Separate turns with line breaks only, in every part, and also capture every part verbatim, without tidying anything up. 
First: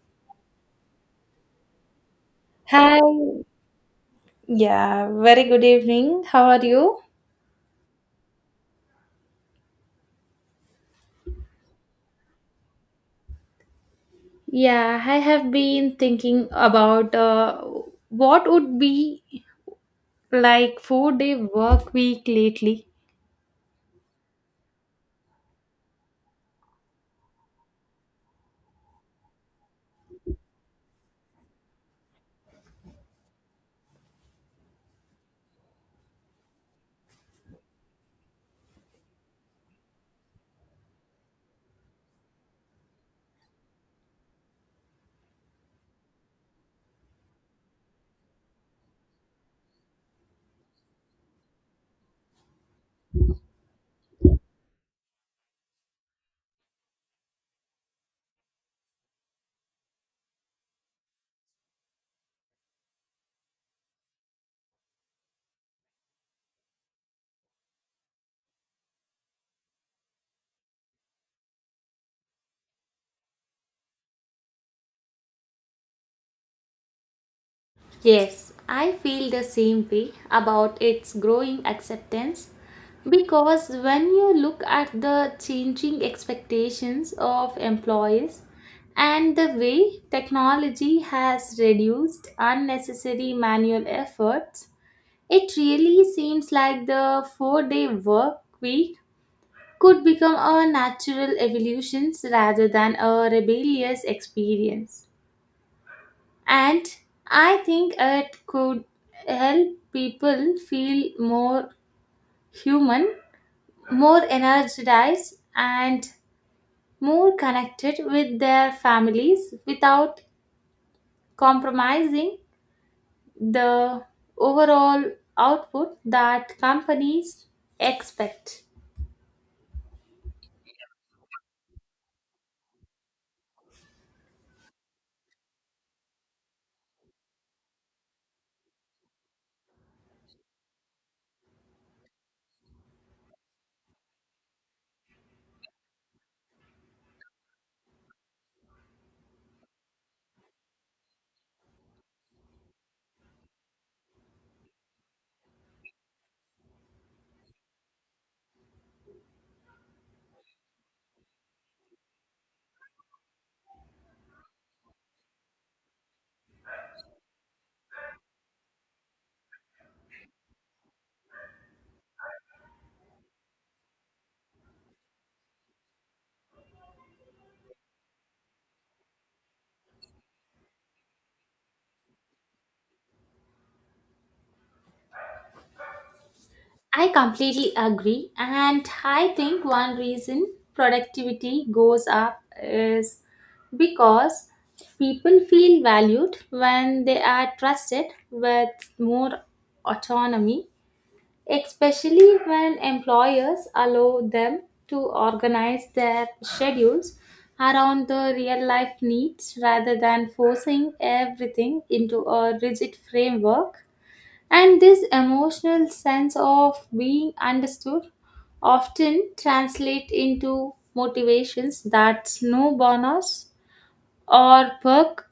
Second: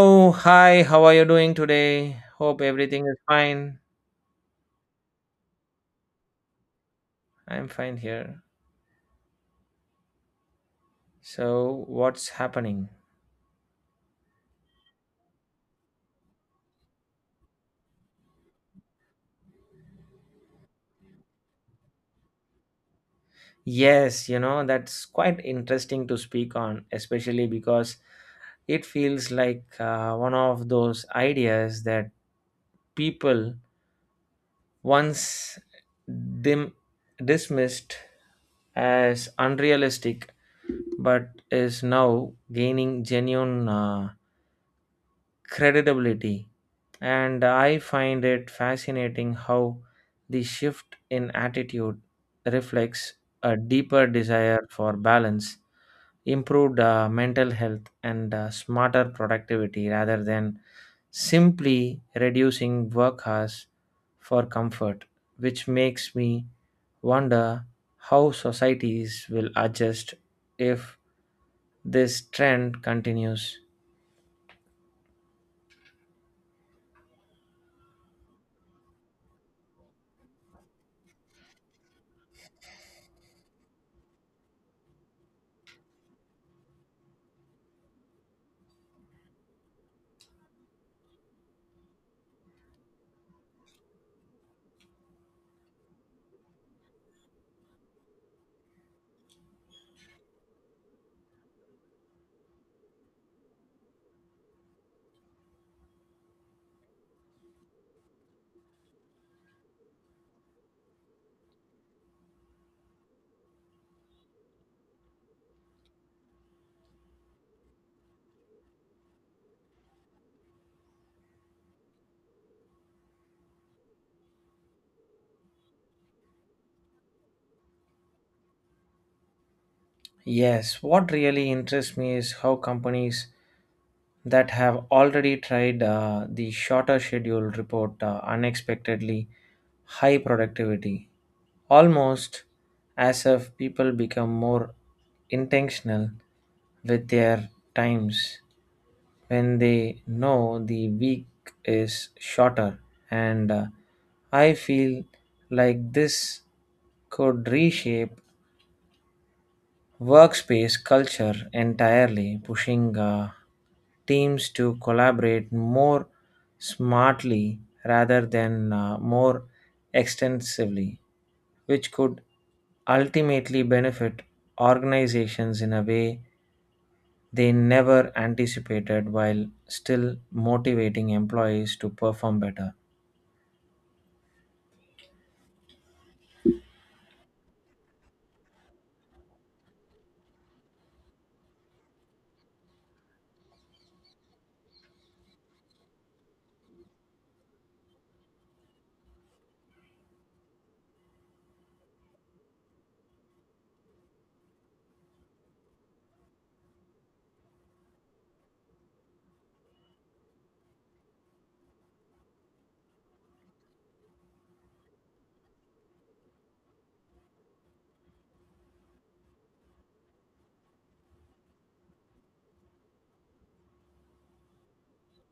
Oh, hi, how are you doing today? Hope
Hi,
everything is fine.
yeah, very good evening. How are you?
I'm fine here. So, what's happening?
Yeah, I have been thinking about uh, what would be like four-day work week lately.
Yes, you know, that's quite interesting to speak on, especially because it feels like uh, one of those ideas that people once dim- dismissed as unrealistic but is now gaining genuine uh, credibility. And I find it fascinating how the shift in attitude reflects a deeper desire for balance, improved uh, mental health, and uh, smarter productivity rather than simply reducing work hours for comfort, which makes me wonder how societies will adjust if this trend continues.
Yes, I feel the same way about its growing acceptance because when you look at the changing expectations of employees and the way technology has reduced unnecessary manual efforts, it really seems like the four day work week could become a natural evolution rather than a rebellious experience. And I think it could help people feel more human, more energized, and more connected with their families without compromising the overall output that companies expect.
Yes, what really interests me is how companies that have already tried uh, the shorter schedule report uh, unexpectedly high productivity, almost as if people become more intentional with their times when they know the week is shorter. And uh, I feel like this could reshape workspace culture entirely, pushing uh, teams to collaborate more smartly rather than uh, more extensively, which could ultimately benefit organizations in a way they never anticipated while still motivating employees to perform better.
I completely agree. And I think one reason productivity goes up is because people feel valued when they are trusted with more autonomy, especially when employers allow them to organize their schedules around the real life needs rather than forcing everything into a rigid framework, and this emotional sense of being understood often translate into motivations that no bonus or perk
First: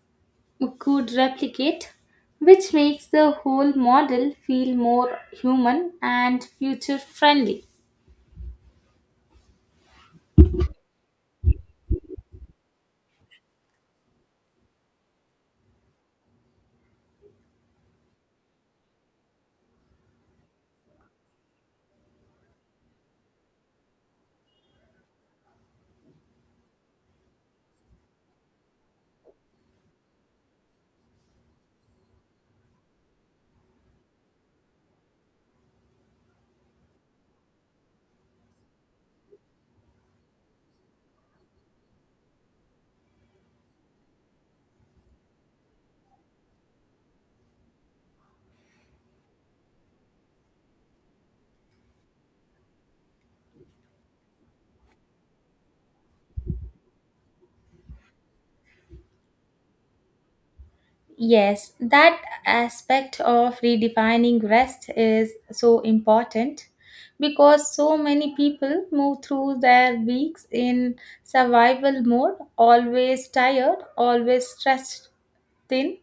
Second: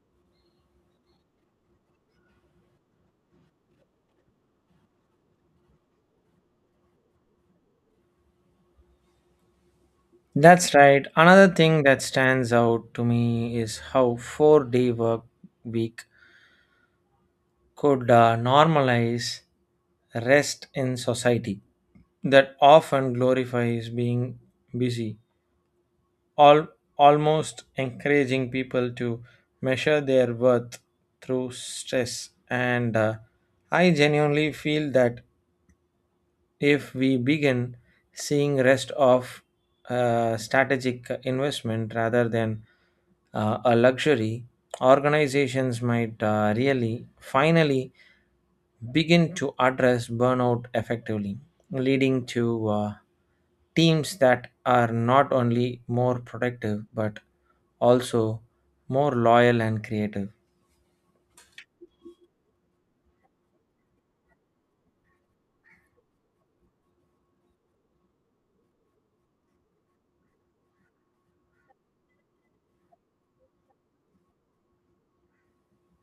could replicate, which makes the whole model feel more human and future friendly.
That's right. Another thing that stands out to me is how four day work week could uh, normalize rest in society that often glorifies being busy, all, almost encouraging people to measure their worth through stress. And uh, I genuinely feel that if we begin seeing rest of a strategic investment rather than uh, a luxury, organizations might uh, really finally begin to address burnout effectively, leading to uh, teams that are not only more productive but also more loyal and creative.
Yes, that aspect of redefining rest is so important because so many people move through their weeks in survival mode, always tired, always stressed thin,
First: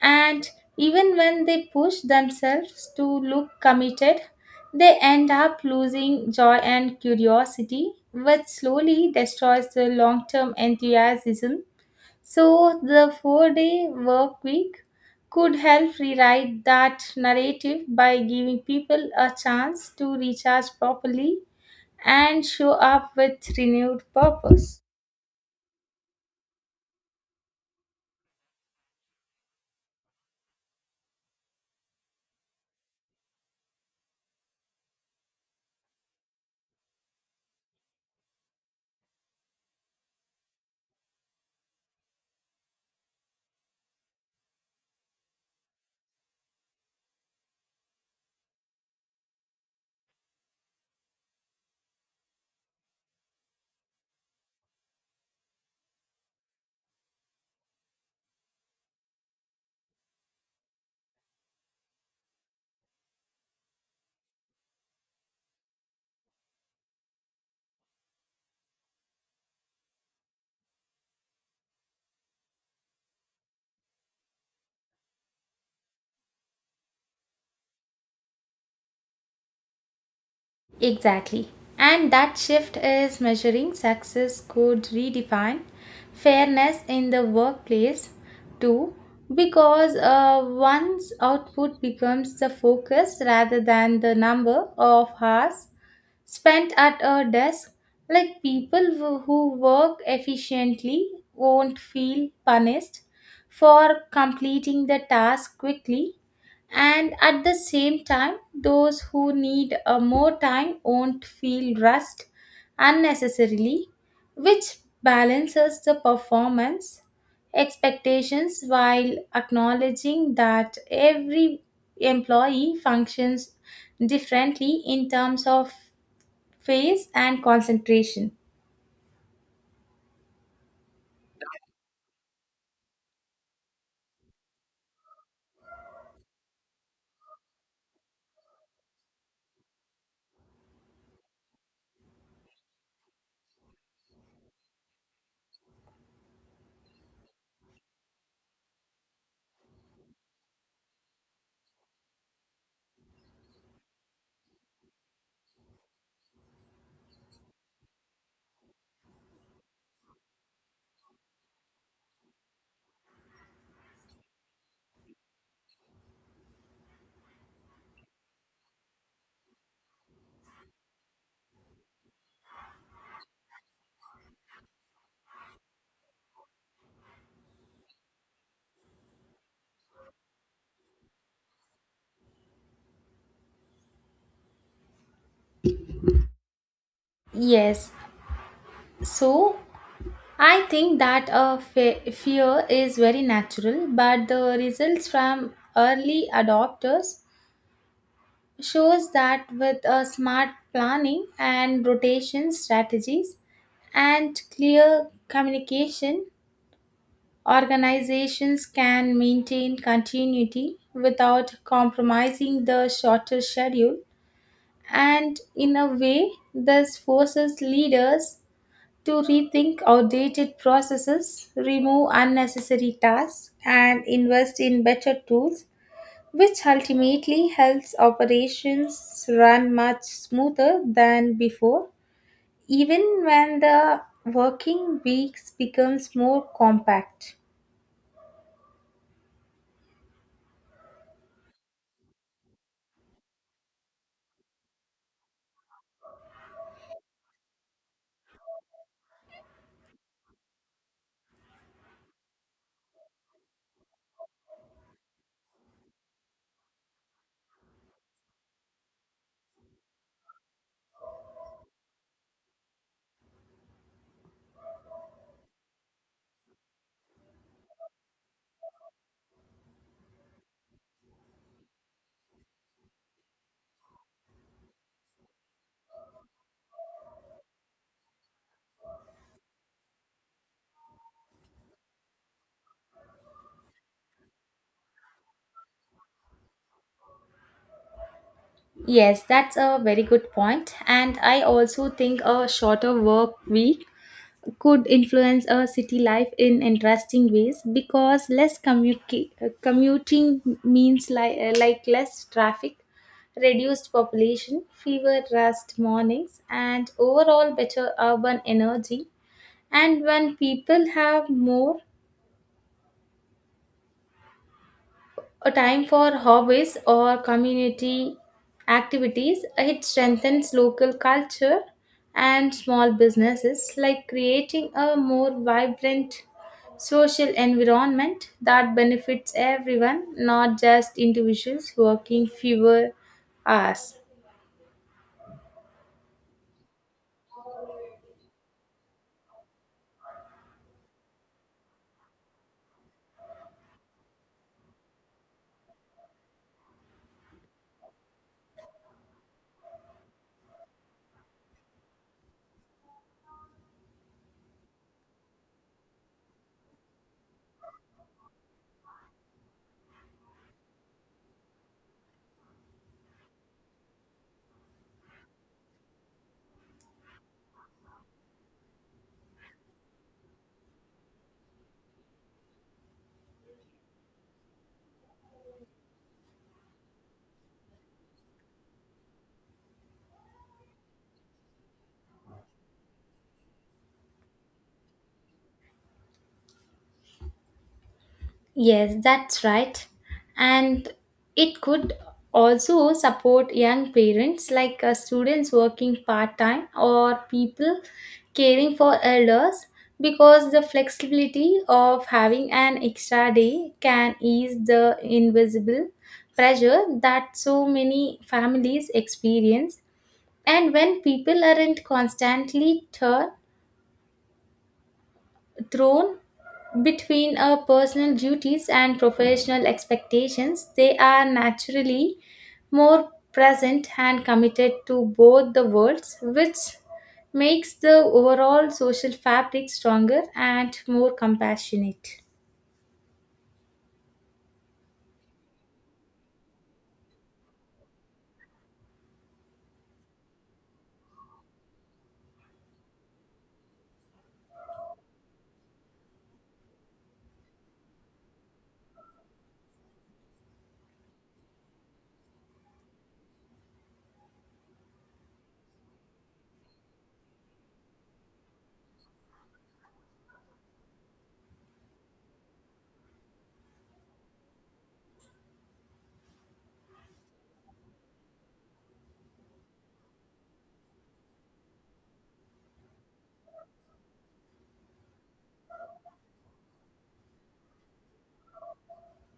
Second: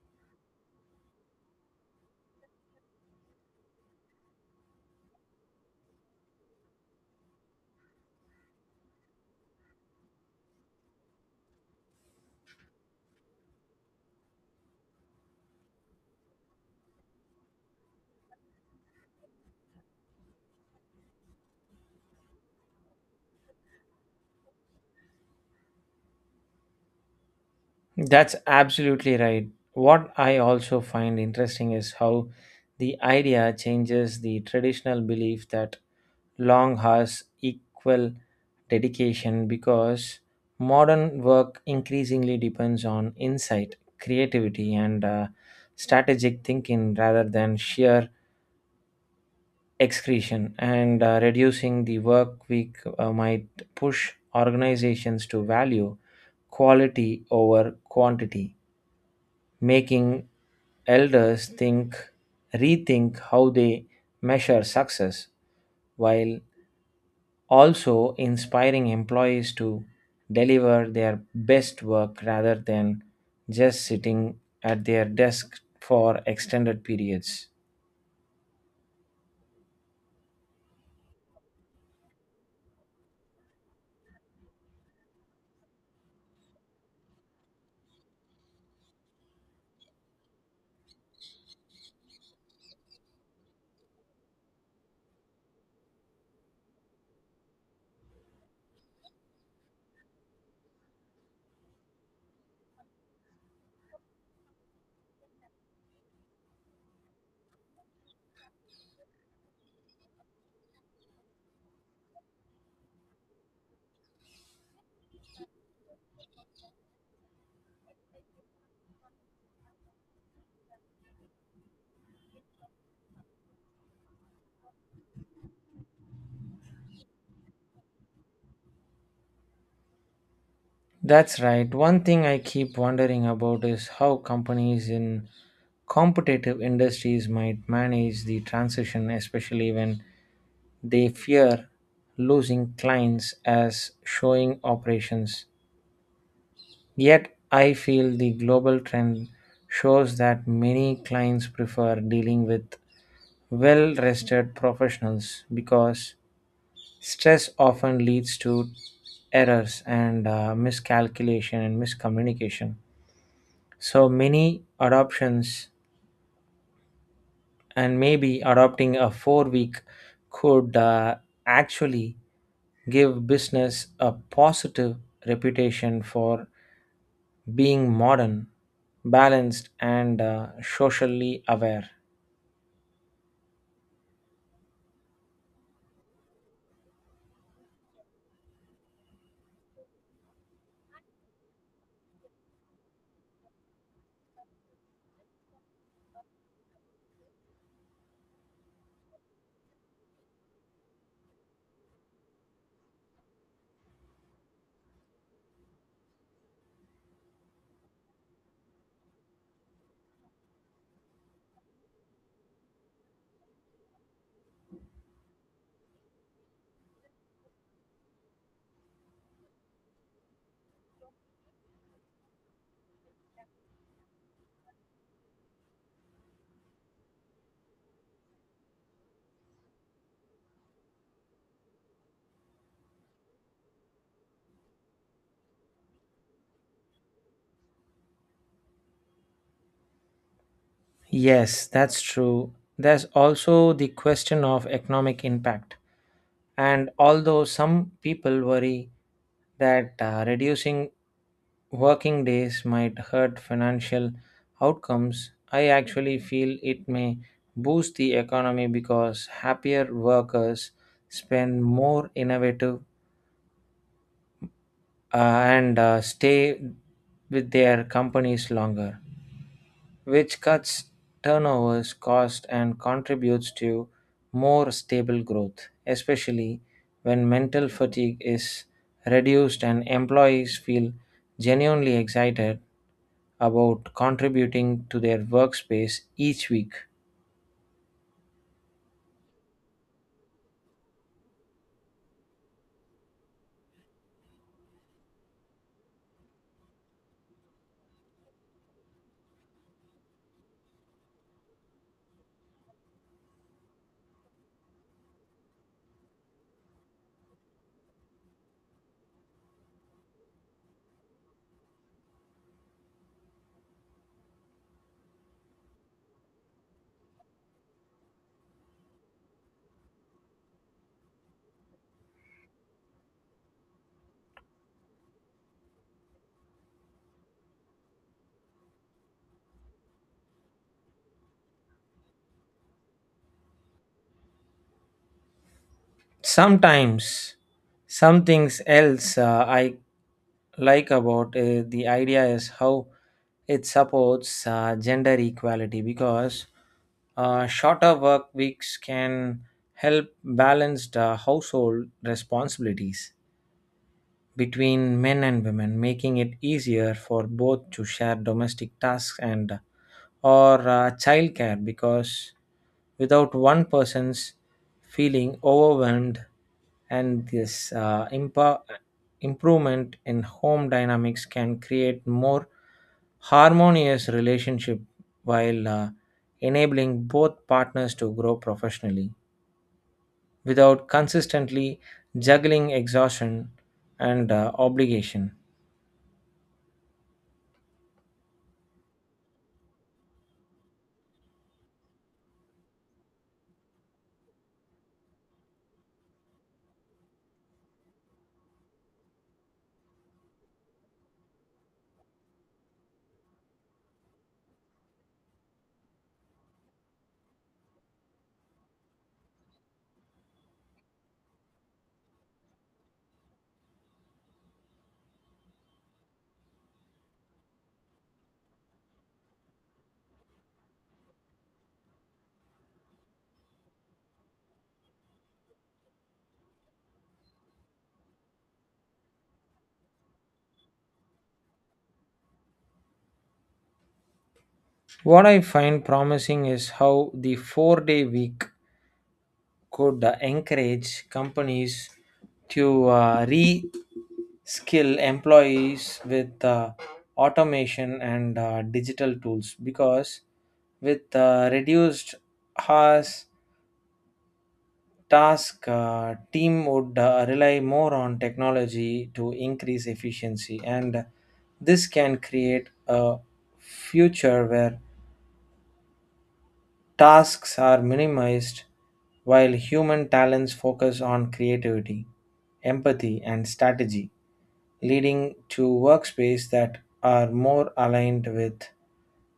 and even when they push themselves to look committed, they end up losing joy and curiosity, which slowly destroys the long term enthusiasm. So, the four day work week could help rewrite that narrative by giving people a chance to recharge properly and show up with renewed purpose.
That's absolutely right. What I also find interesting is how the idea changes the traditional belief that long hours equal dedication because modern work increasingly depends on insight, creativity, and uh, strategic thinking rather than sheer excretion. And uh, reducing the work week uh, might push organizations to value quality over quantity, making elders think rethink how they measure success while also inspiring employees to deliver their best work rather than just sitting at their desk for extended periods.
Exactly. And that shift is measuring success could redefine fairness in the workplace too, because uh, one's output becomes the focus rather than the number of hours spent at a desk. Like people who who work efficiently won't feel punished for completing the task quickly, and at the same time, those who need a more time won't feel rushed unnecessarily, which balances the performance expectations while acknowledging that every employee functions differently in terms of phase and concentration.
That's right. One thing I keep wondering about is how companies in competitive industries might manage the transition, especially when they fear losing clients as showing operations. Yet, I feel the global trend shows that many clients prefer dealing with well rested professionals because stress often leads to errors and uh, miscalculation and miscommunication. So many adoptions and maybe adopting a four week could uh, actually give business a positive reputation for being modern, balanced, and uh, socially aware.
Yes. So I think that a fe- fear is very natural, but the results from early adopters shows that with a smart planning and rotation strategies and clear communication, organizations can maintain continuity without compromising the shorter schedule. And in a way, this forces leaders to rethink outdated processes, remove unnecessary tasks, and invest in better tools, which ultimately helps operations run much smoother than before, even when the working weeks becomes more compact.
Yes, that's true. There's also the question of economic impact. And although some people worry that uh, reducing working days might hurt financial outcomes, I actually feel it may boost the economy because happier workers spend more innovative uh, and uh, stay with their companies longer, which cuts turnovers cost and contributes to more stable growth, especially when mental fatigue is reduced and employees feel genuinely excited about contributing to their workspace each week.
Yes, that's a very good point. And I also think a shorter work week could influence a city life in interesting ways because less commuti- uh, commuting means like, uh, like less traffic, reduced population, fewer rust mornings, and overall better urban energy. And when people have more a time for hobbies or community activities, it strengthens local culture and small businesses, like creating a more vibrant social environment that benefits everyone, not just individuals working fewer hours.
Sometimes, something else uh, I like about uh, the idea is how it supports uh, gender equality because uh, shorter work weeks can help balance the household responsibilities between men and women, making it easier for both to share domestic tasks and or uh, childcare because without one person's feeling overwhelmed, and this uh, impo- improvement in home dynamics can create more harmonious relationship while uh, enabling both partners to grow professionally without consistently juggling exhaustion and uh, obligation.
Yes, that's right. And it could also support young parents like uh, students working part time or people caring for elders because the flexibility of having an extra day can ease the invisible pressure that so many families experience. And when people aren't constantly turned thrown between our personal duties and professional expectations, they are naturally more present and committed to both the worlds, which makes the overall social fabric stronger and more compassionate.
What I find promising is how the four day week could uh, encourage companies to uh, re skill employees with uh, automation and uh, digital tools because with uh, reduced hours, task uh, team would uh, rely more on technology to increase efficiency, and this can create a future where tasks are minimized while human talents focus on creativity, empathy, and strategy, leading to workspaces that are more aligned with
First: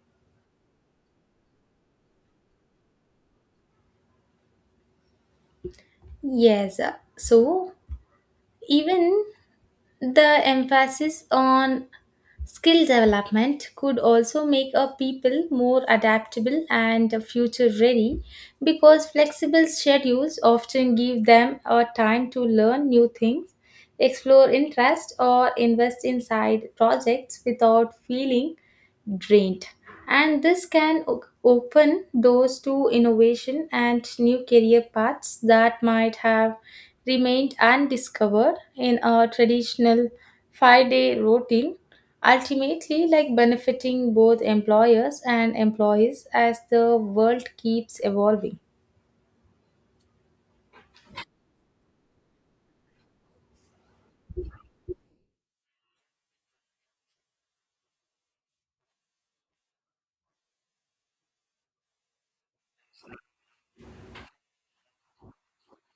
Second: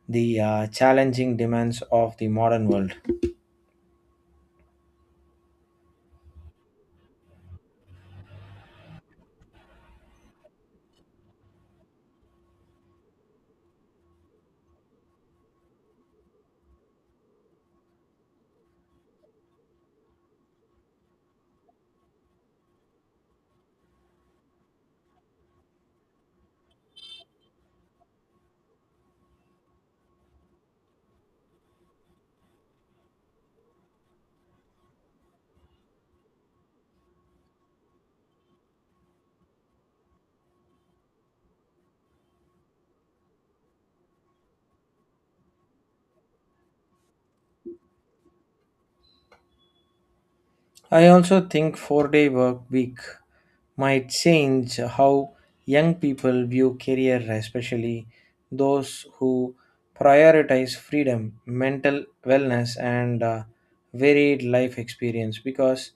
the uh, challenging demands of the modern world.
Yes, uh, so even the emphasis on skill development could also make a people more adaptable and future ready because flexible schedules often give them a time to learn new things, explore interests, or invest inside projects without feeling drained. And this can o- open doors to innovation and new career paths that might have remained undiscovered in a traditional five day routine, ultimately, like benefiting both employers and employees as the world keeps evolving.
I also think four day work week might change how young people view career, especially those who prioritize freedom, mental wellness, and uh, varied life experience because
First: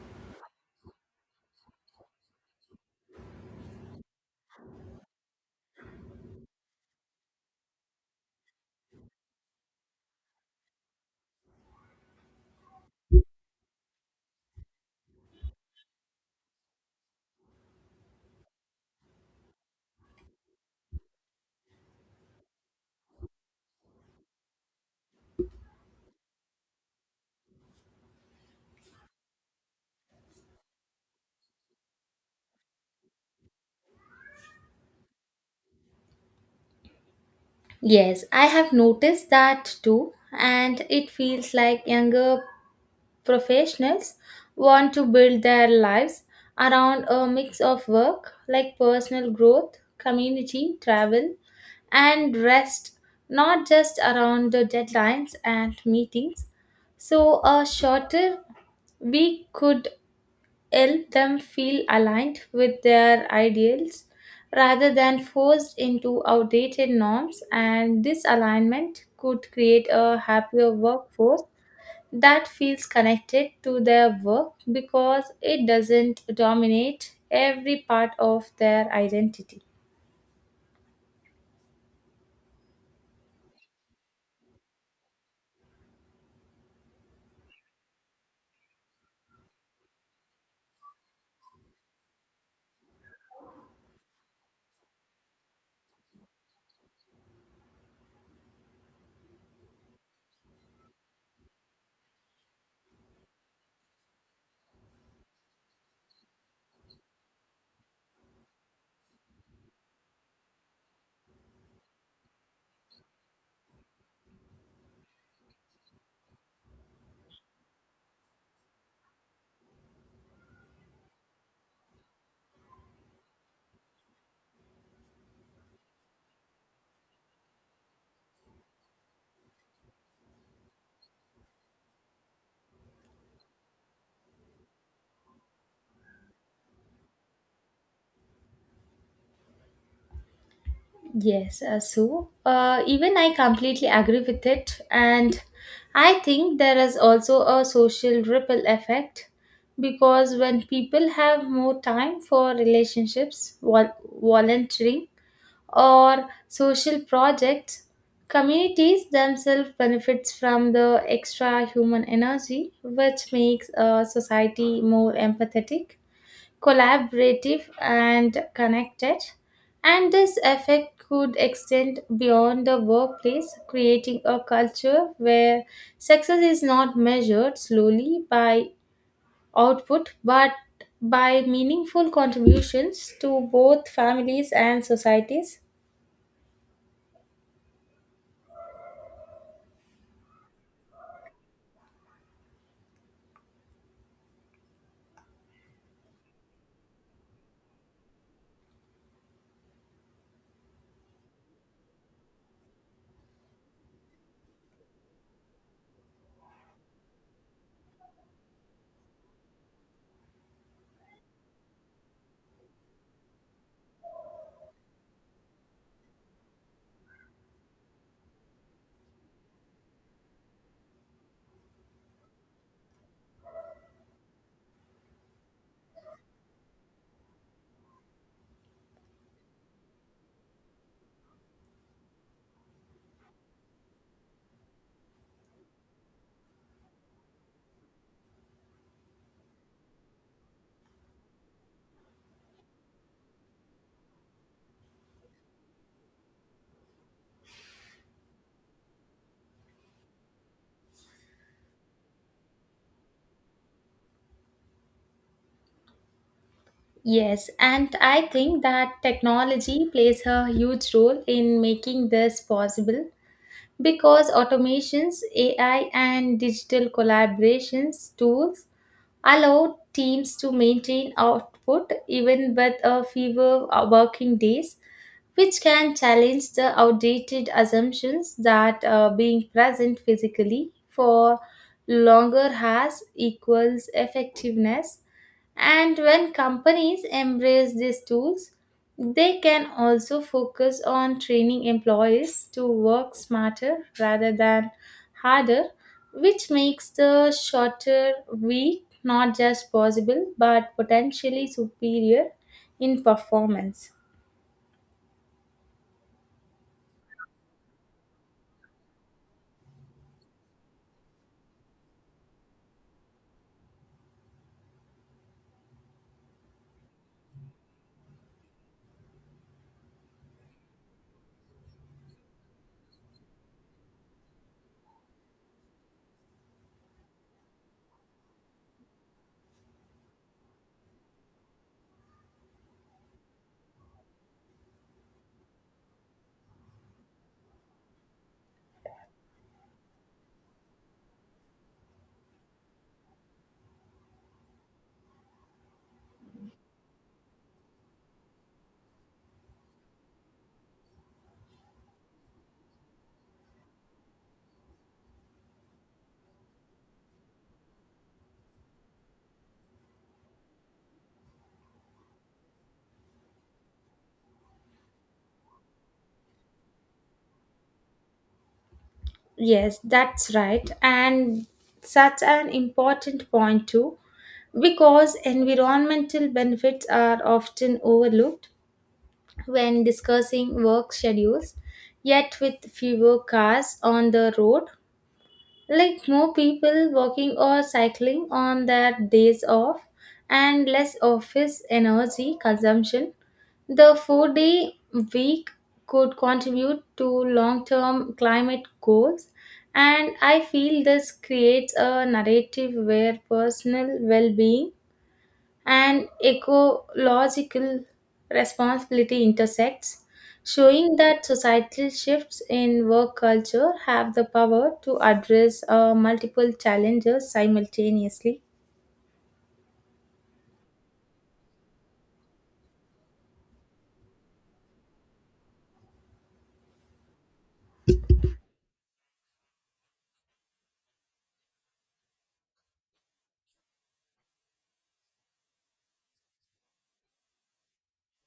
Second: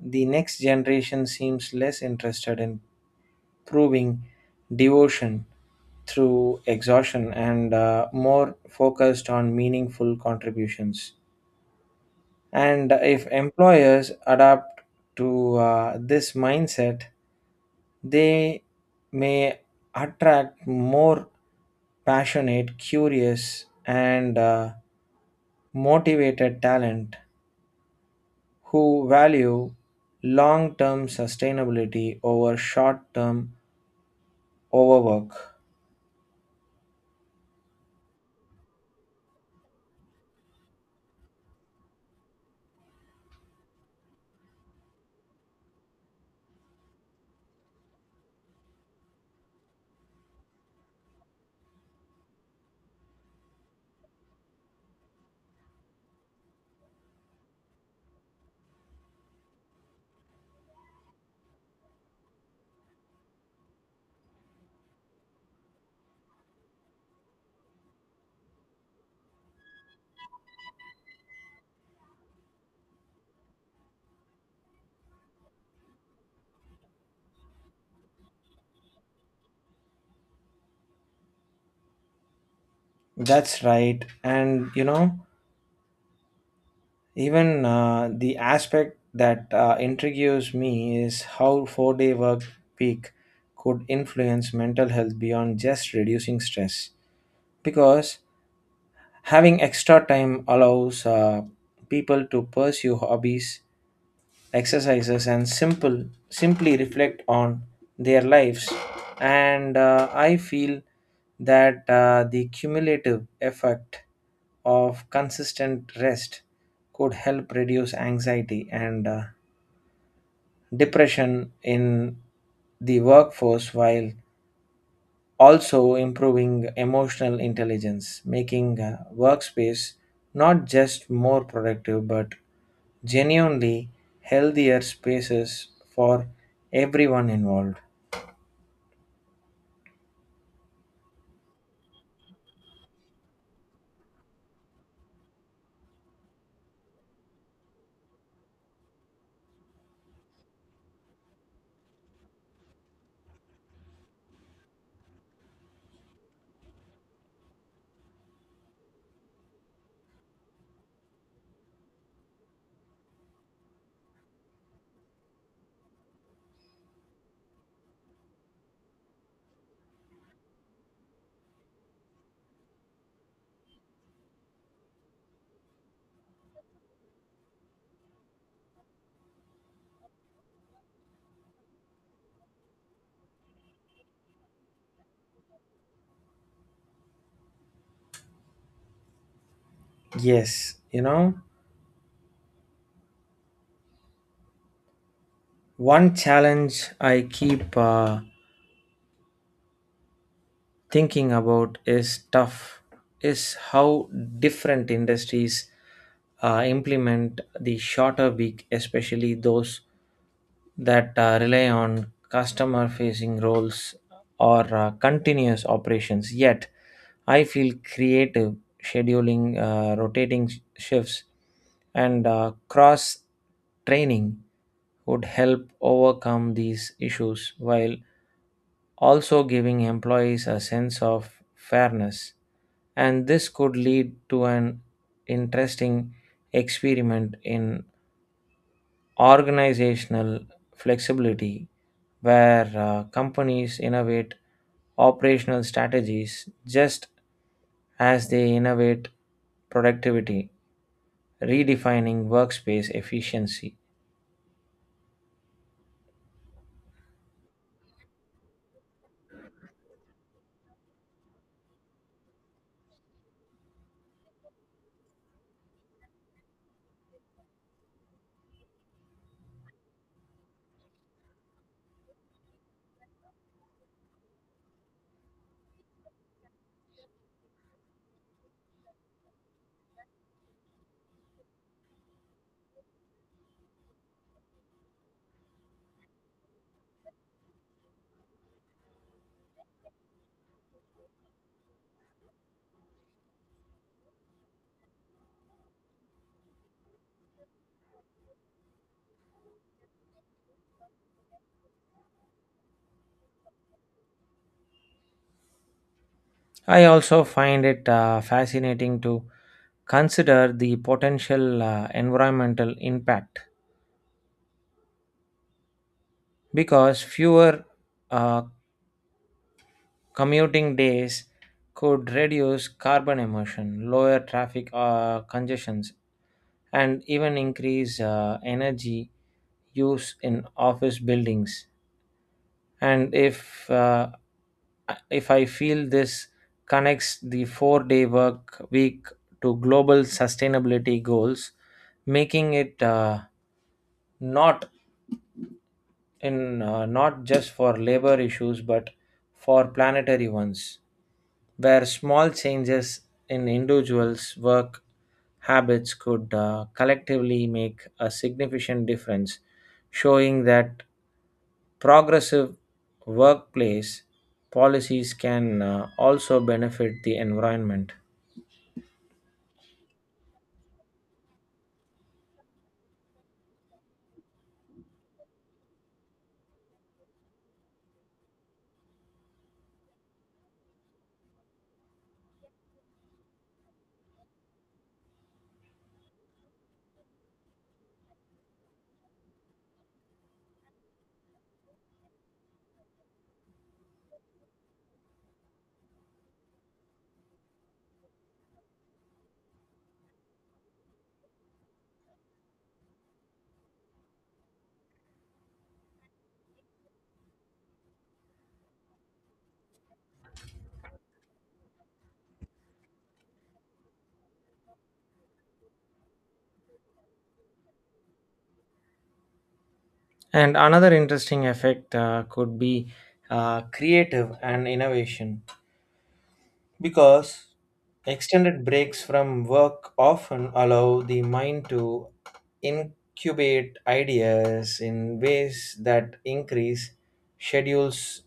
the next generation seems less interested in proving devotion through exhaustion and uh, more focused on meaningful contributions. And if employers adapt to uh, this mindset, they may attract more passionate, curious, and uh, motivated talent who value long term sustainability over short term overwork.
Yes, I have noticed that too, and it feels like younger professionals want to build their lives around a mix of work like personal growth, community, travel, and rest, not just around the deadlines and meetings. So, a shorter week could help them feel aligned with their ideals rather than forced into outdated norms, and this alignment could create a happier workforce that feels connected to their work because it doesn't dominate every part of their identity.
That's right. And you know, even uh, the aspect that uh, intrigues me is how four day work week could influence mental health beyond just reducing stress, because having extra time allows uh, people to pursue hobbies, exercises, and simple simply reflect on their lives. And uh, i feel that uh, the cumulative effect of consistent rest could help reduce anxiety and uh, depression in the workforce while also improving emotional intelligence, making uh, workspace not just more productive but genuinely healthier spaces for everyone involved.
Yes, uh, so uh, even I completely agree with it, and I think there is also a social ripple effect because when people have more time for relationships, vol- volunteering, or social projects, communities themselves benefits from the extra human energy, which makes a society more empathetic, collaborative, and connected. And this effect could extend beyond the workplace, creating a culture where success is not measured slowly by output but by meaningful contributions to both families and societies.
Yes, you know, one challenge I keep uh, thinking about is tough is how different industries uh, implement the shorter week, especially those that uh, rely on customer facing roles or uh, continuous operations. Yet, I feel creative scheduling, uh, rotating sh- shifts, and uh, cross training would help overcome these issues while also giving employees a sense of fairness. And this could lead to an interesting experiment in organizational flexibility where uh, companies innovate operational strategies just as they innovate productivity, redefining workspace efficiency.
Yes, and I think that technology plays a huge role in making this possible because automations, A I, and digital collaborations tools allow teams to maintain output even with a fewer uh, working days, which can challenge the outdated assumptions that uh, being present physically for longer has equals effectiveness. And when companies embrace these tools, they can also focus on training employees to work smarter rather than harder, which makes the shorter week not just possible but potentially superior in performance.
I also find it uh, fascinating to consider the potential uh, environmental impact because fewer uh, commuting days could reduce carbon emission, lower traffic uh, congestions, and even increase uh, energy use in office buildings. And if uh, if I feel this connects the four-day work week to global sustainability goals, making it uh, not in uh, not just for labor issues but for planetary ones where small changes in individuals' work habits could uh, collectively make a significant difference, showing that progressive workplace policies can uh, also benefit the environment.
Yes, that's right. And such an important point, too, because environmental benefits are often overlooked when discussing work schedules. Yet, with fewer cars on the road, like more people walking or cycling on their days off, and less office energy consumption, the four day week could contribute to long term climate goals, and I feel this creates a narrative where personal well being and ecological responsibility intersects, showing that societal shifts in work culture have the power to address uh, multiple challenges simultaneously.
And another interesting effect uh, could be uh, creative and innovation because extended breaks from work often allow the mind to incubate ideas in ways that increase schedules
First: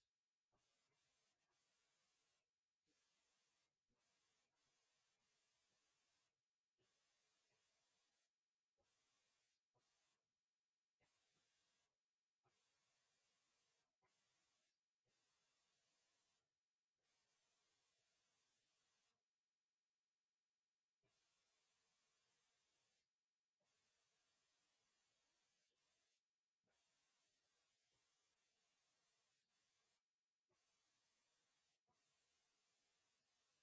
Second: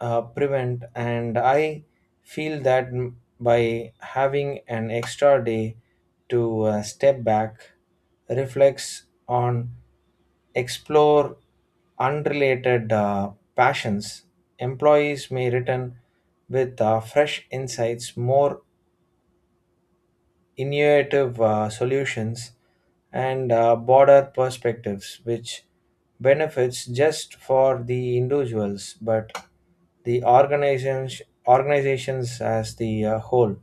uh, prevent. And i feel that m- by having an extra day to uh, step back, reflects on, explore unrelated uh, passions, employees may return with uh, fresh insights, more innovative uh, solutions, and uh, broader perspectives, which benefits just for the individuals but the organizations organizations as the uh, whole,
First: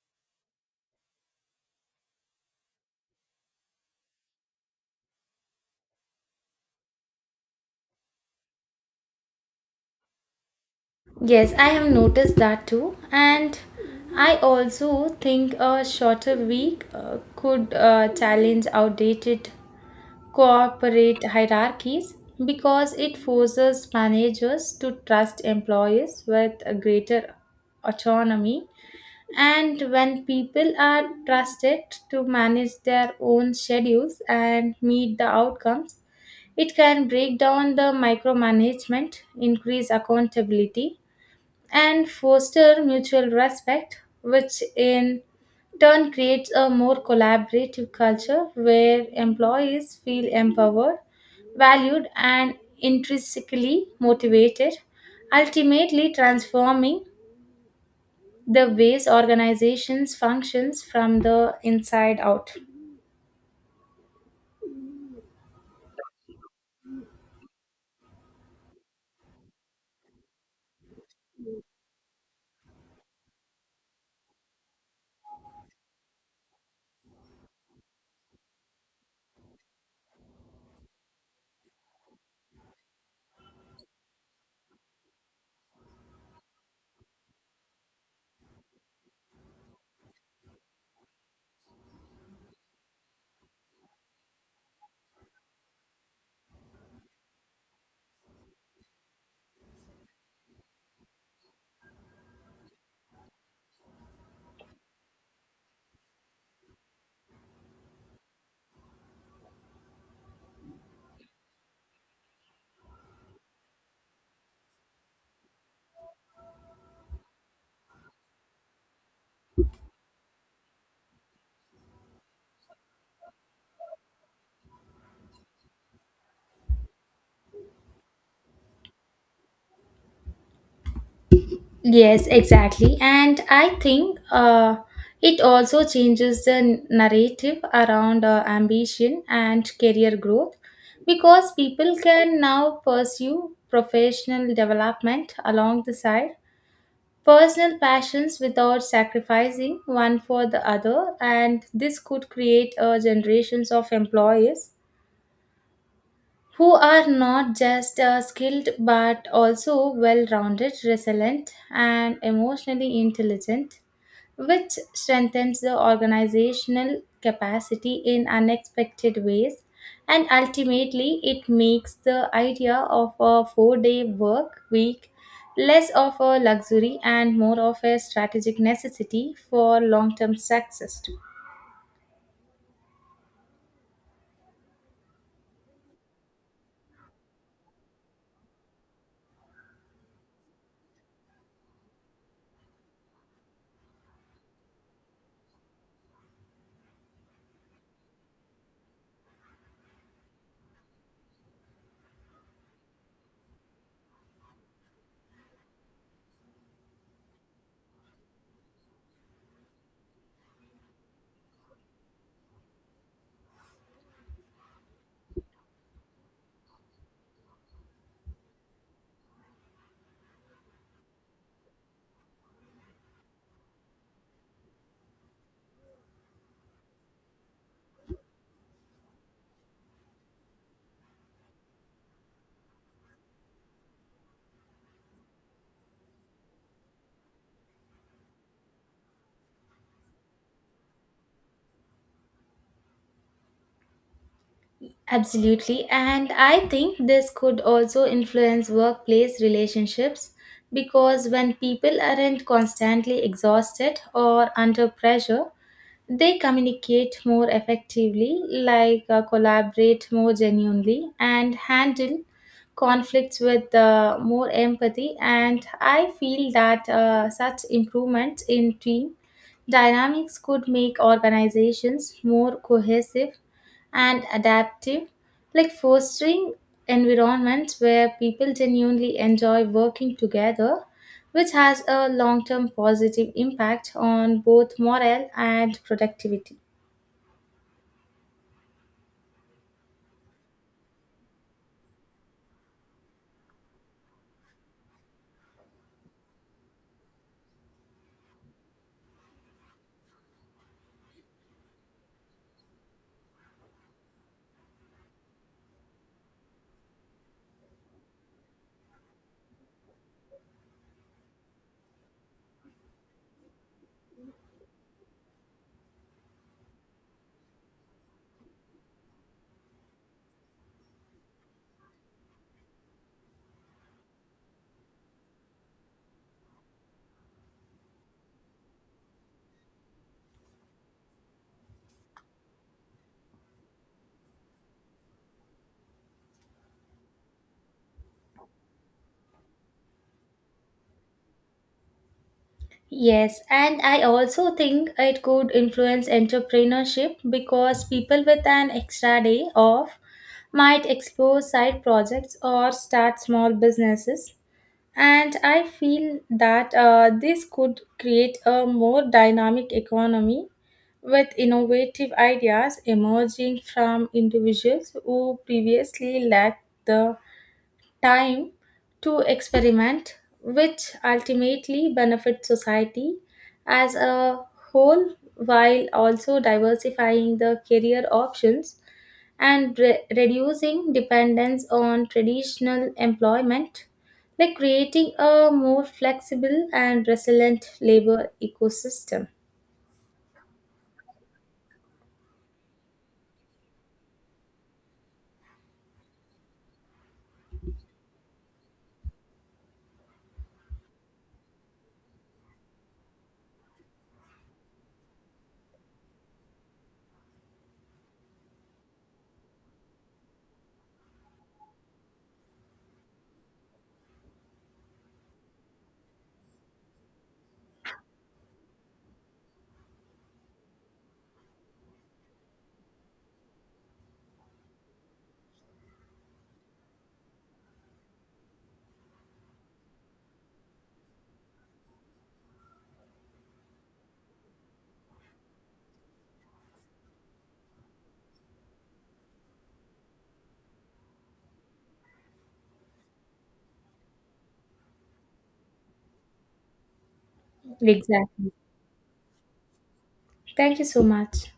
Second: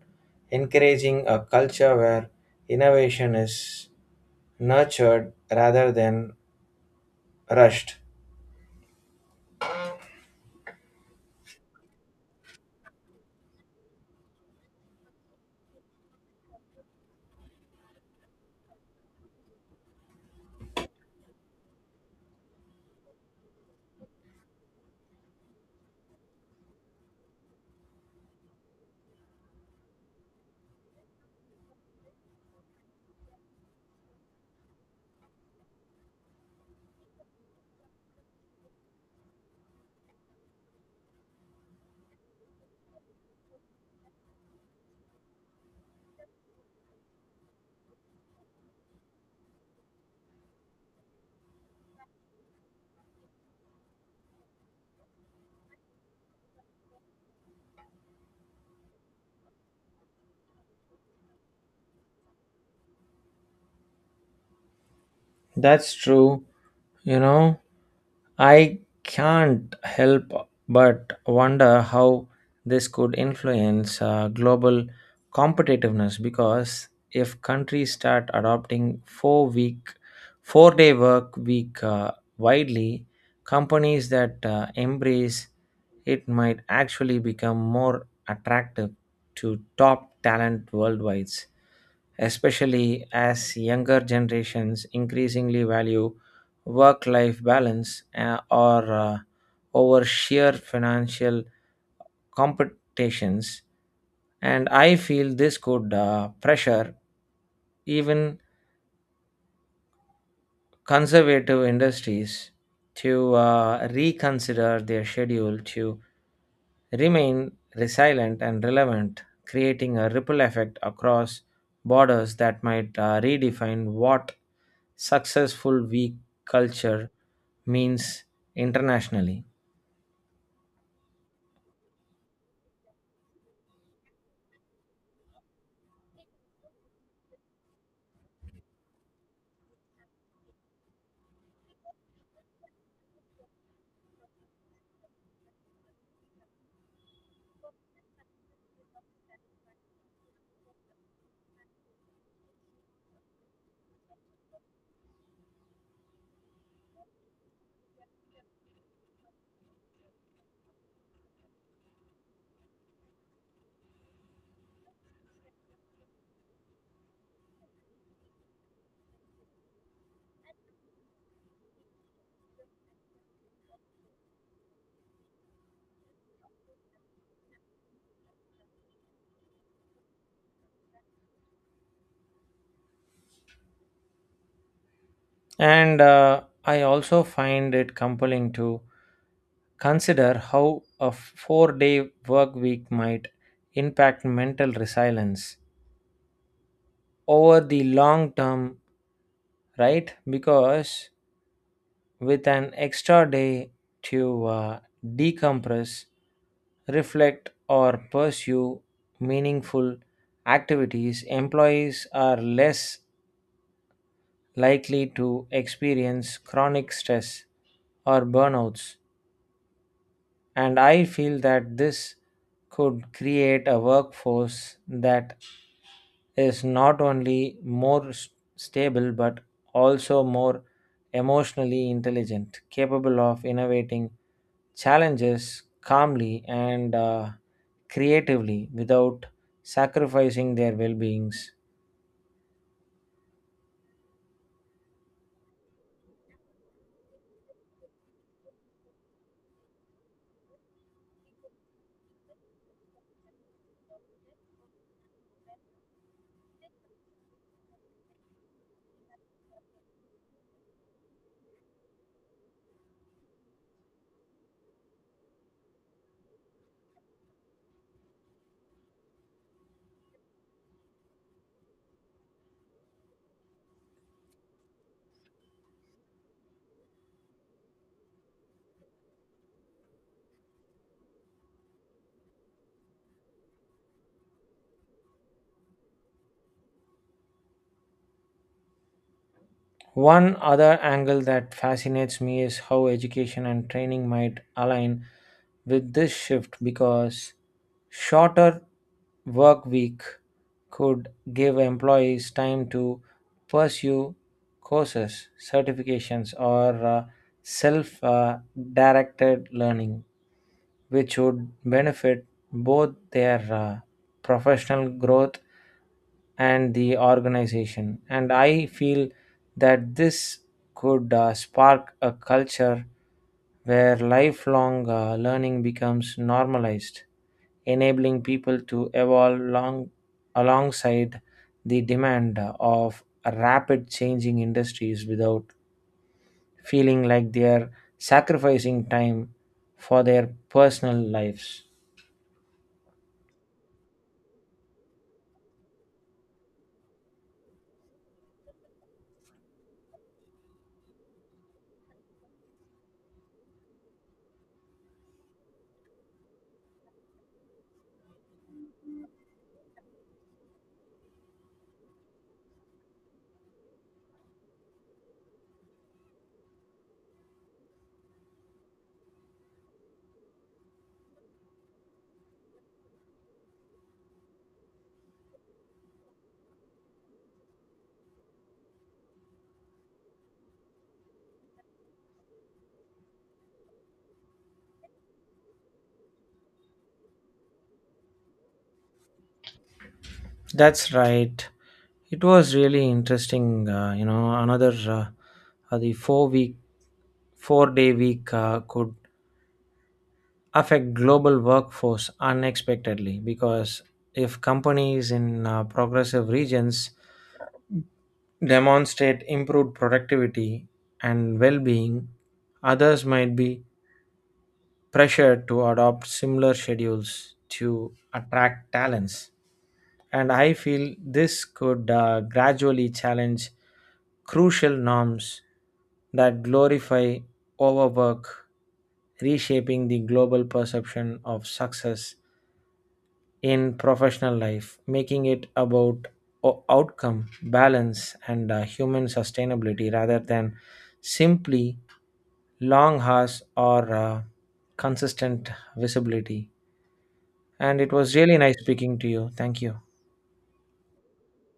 encouraging a culture where innovation is nurtured rather than rushed.
Yes, I have noticed that too. And I also think a shorter week uh, could uh, challenge outdated corporate hierarchies because it forces managers to trust employees with a greater autonomy. And when people are trusted to manage their own schedules and meet the outcomes, it can break down the micromanagement, increase accountability, and foster mutual respect, which in turn creates a more collaborative culture where employees feel empowered, valued, and intrinsically motivated, ultimately transforming the ways organizations functions from the inside out.
That's true. You know, I can't help but wonder how this could influence uh, global competitiveness because if countries start adopting four week four day work week uh, widely, companies that uh, embrace it might actually become more attractive to top talent worldwide, especially as younger generations increasingly value work life balance uh, or uh, over sheer financial competitions. And I feel this could uh, pressure even conservative industries to uh, reconsider their schedule to remain resilient and relevant, creating a ripple effect across borders that might uh, redefine what successful week culture means internationally.
Yes, exactly. And I think uh, it also changes the narrative around uh, ambition and career growth because people can now pursue professional development along the side, personal passions without sacrificing one for the other. And this could create uh, generations of employees who are not just uh, skilled but also well rounded, resilient, and emotionally intelligent, which strengthens the organizational capacity in unexpected ways. And ultimately, it makes the idea of a four day work week less of a luxury and more of a strategic necessity for long term success, too.
And uh, I also find it compelling to consider how a four day work week might impact mental resilience over the long term, right? Because with an extra day to uh, decompress, reflect, or pursue meaningful activities, employees are less likely to experience chronic stress or burnouts. And I feel that this could create a workforce that is not only more s- stable but also more emotionally intelligent, capable of innovating challenges calmly and uh, creatively without sacrificing their well beings.
Absolutely. And I think this could also influence workplace relationships because when people aren't constantly exhausted or under pressure, they communicate more effectively, like uh, collaborate more genuinely, and handle conflicts with uh, more empathy. And I feel that uh, such improvements in team dynamics could make organizations more cohesive and adaptive, like fostering environments where people genuinely enjoy working together, which has a long term positive impact on both morale and productivity.
One other angle that fascinates me is how education and training might align with this shift because shorter work week could give employees time to pursue courses, certifications, or uh, self uh, directed learning, which would benefit both their uh, professional growth and the organization. And I feel that this could uh, spark a culture where lifelong uh, learning becomes normalized, enabling people to evolve long, alongside the demand of rapid changing industries without feeling like they're sacrificing time for their personal lives.
Yes, and I also think it could influence entrepreneurship because people with an extra day off might explore side projects or start small businesses. And I feel that uh, this could create a more dynamic economy with innovative ideas emerging from individuals who previously lacked the time to experiment, which ultimately benefits society as a whole while also diversifying the career options and re- reducing dependence on traditional employment, like creating a more flexible and resilient labor ecosystem.
That's right. It was really interesting. Uh, you know, another uh, uh, the four week, four day week uh, could affect global workforce unexpectedly because if companies in uh, progressive regions demonstrate improved productivity and well being, others might be pressure to adopt similar schedules to attract talents. And I feel this could uh, gradually challenge crucial norms that glorify overwork, reshaping the global perception of success in professional life, making it about o- outcome, balance, and uh, human sustainability rather than simply long hours or uh, consistent visibility. And it was really
Exactly.
nice speaking to you. Thank you.
Thank you so much.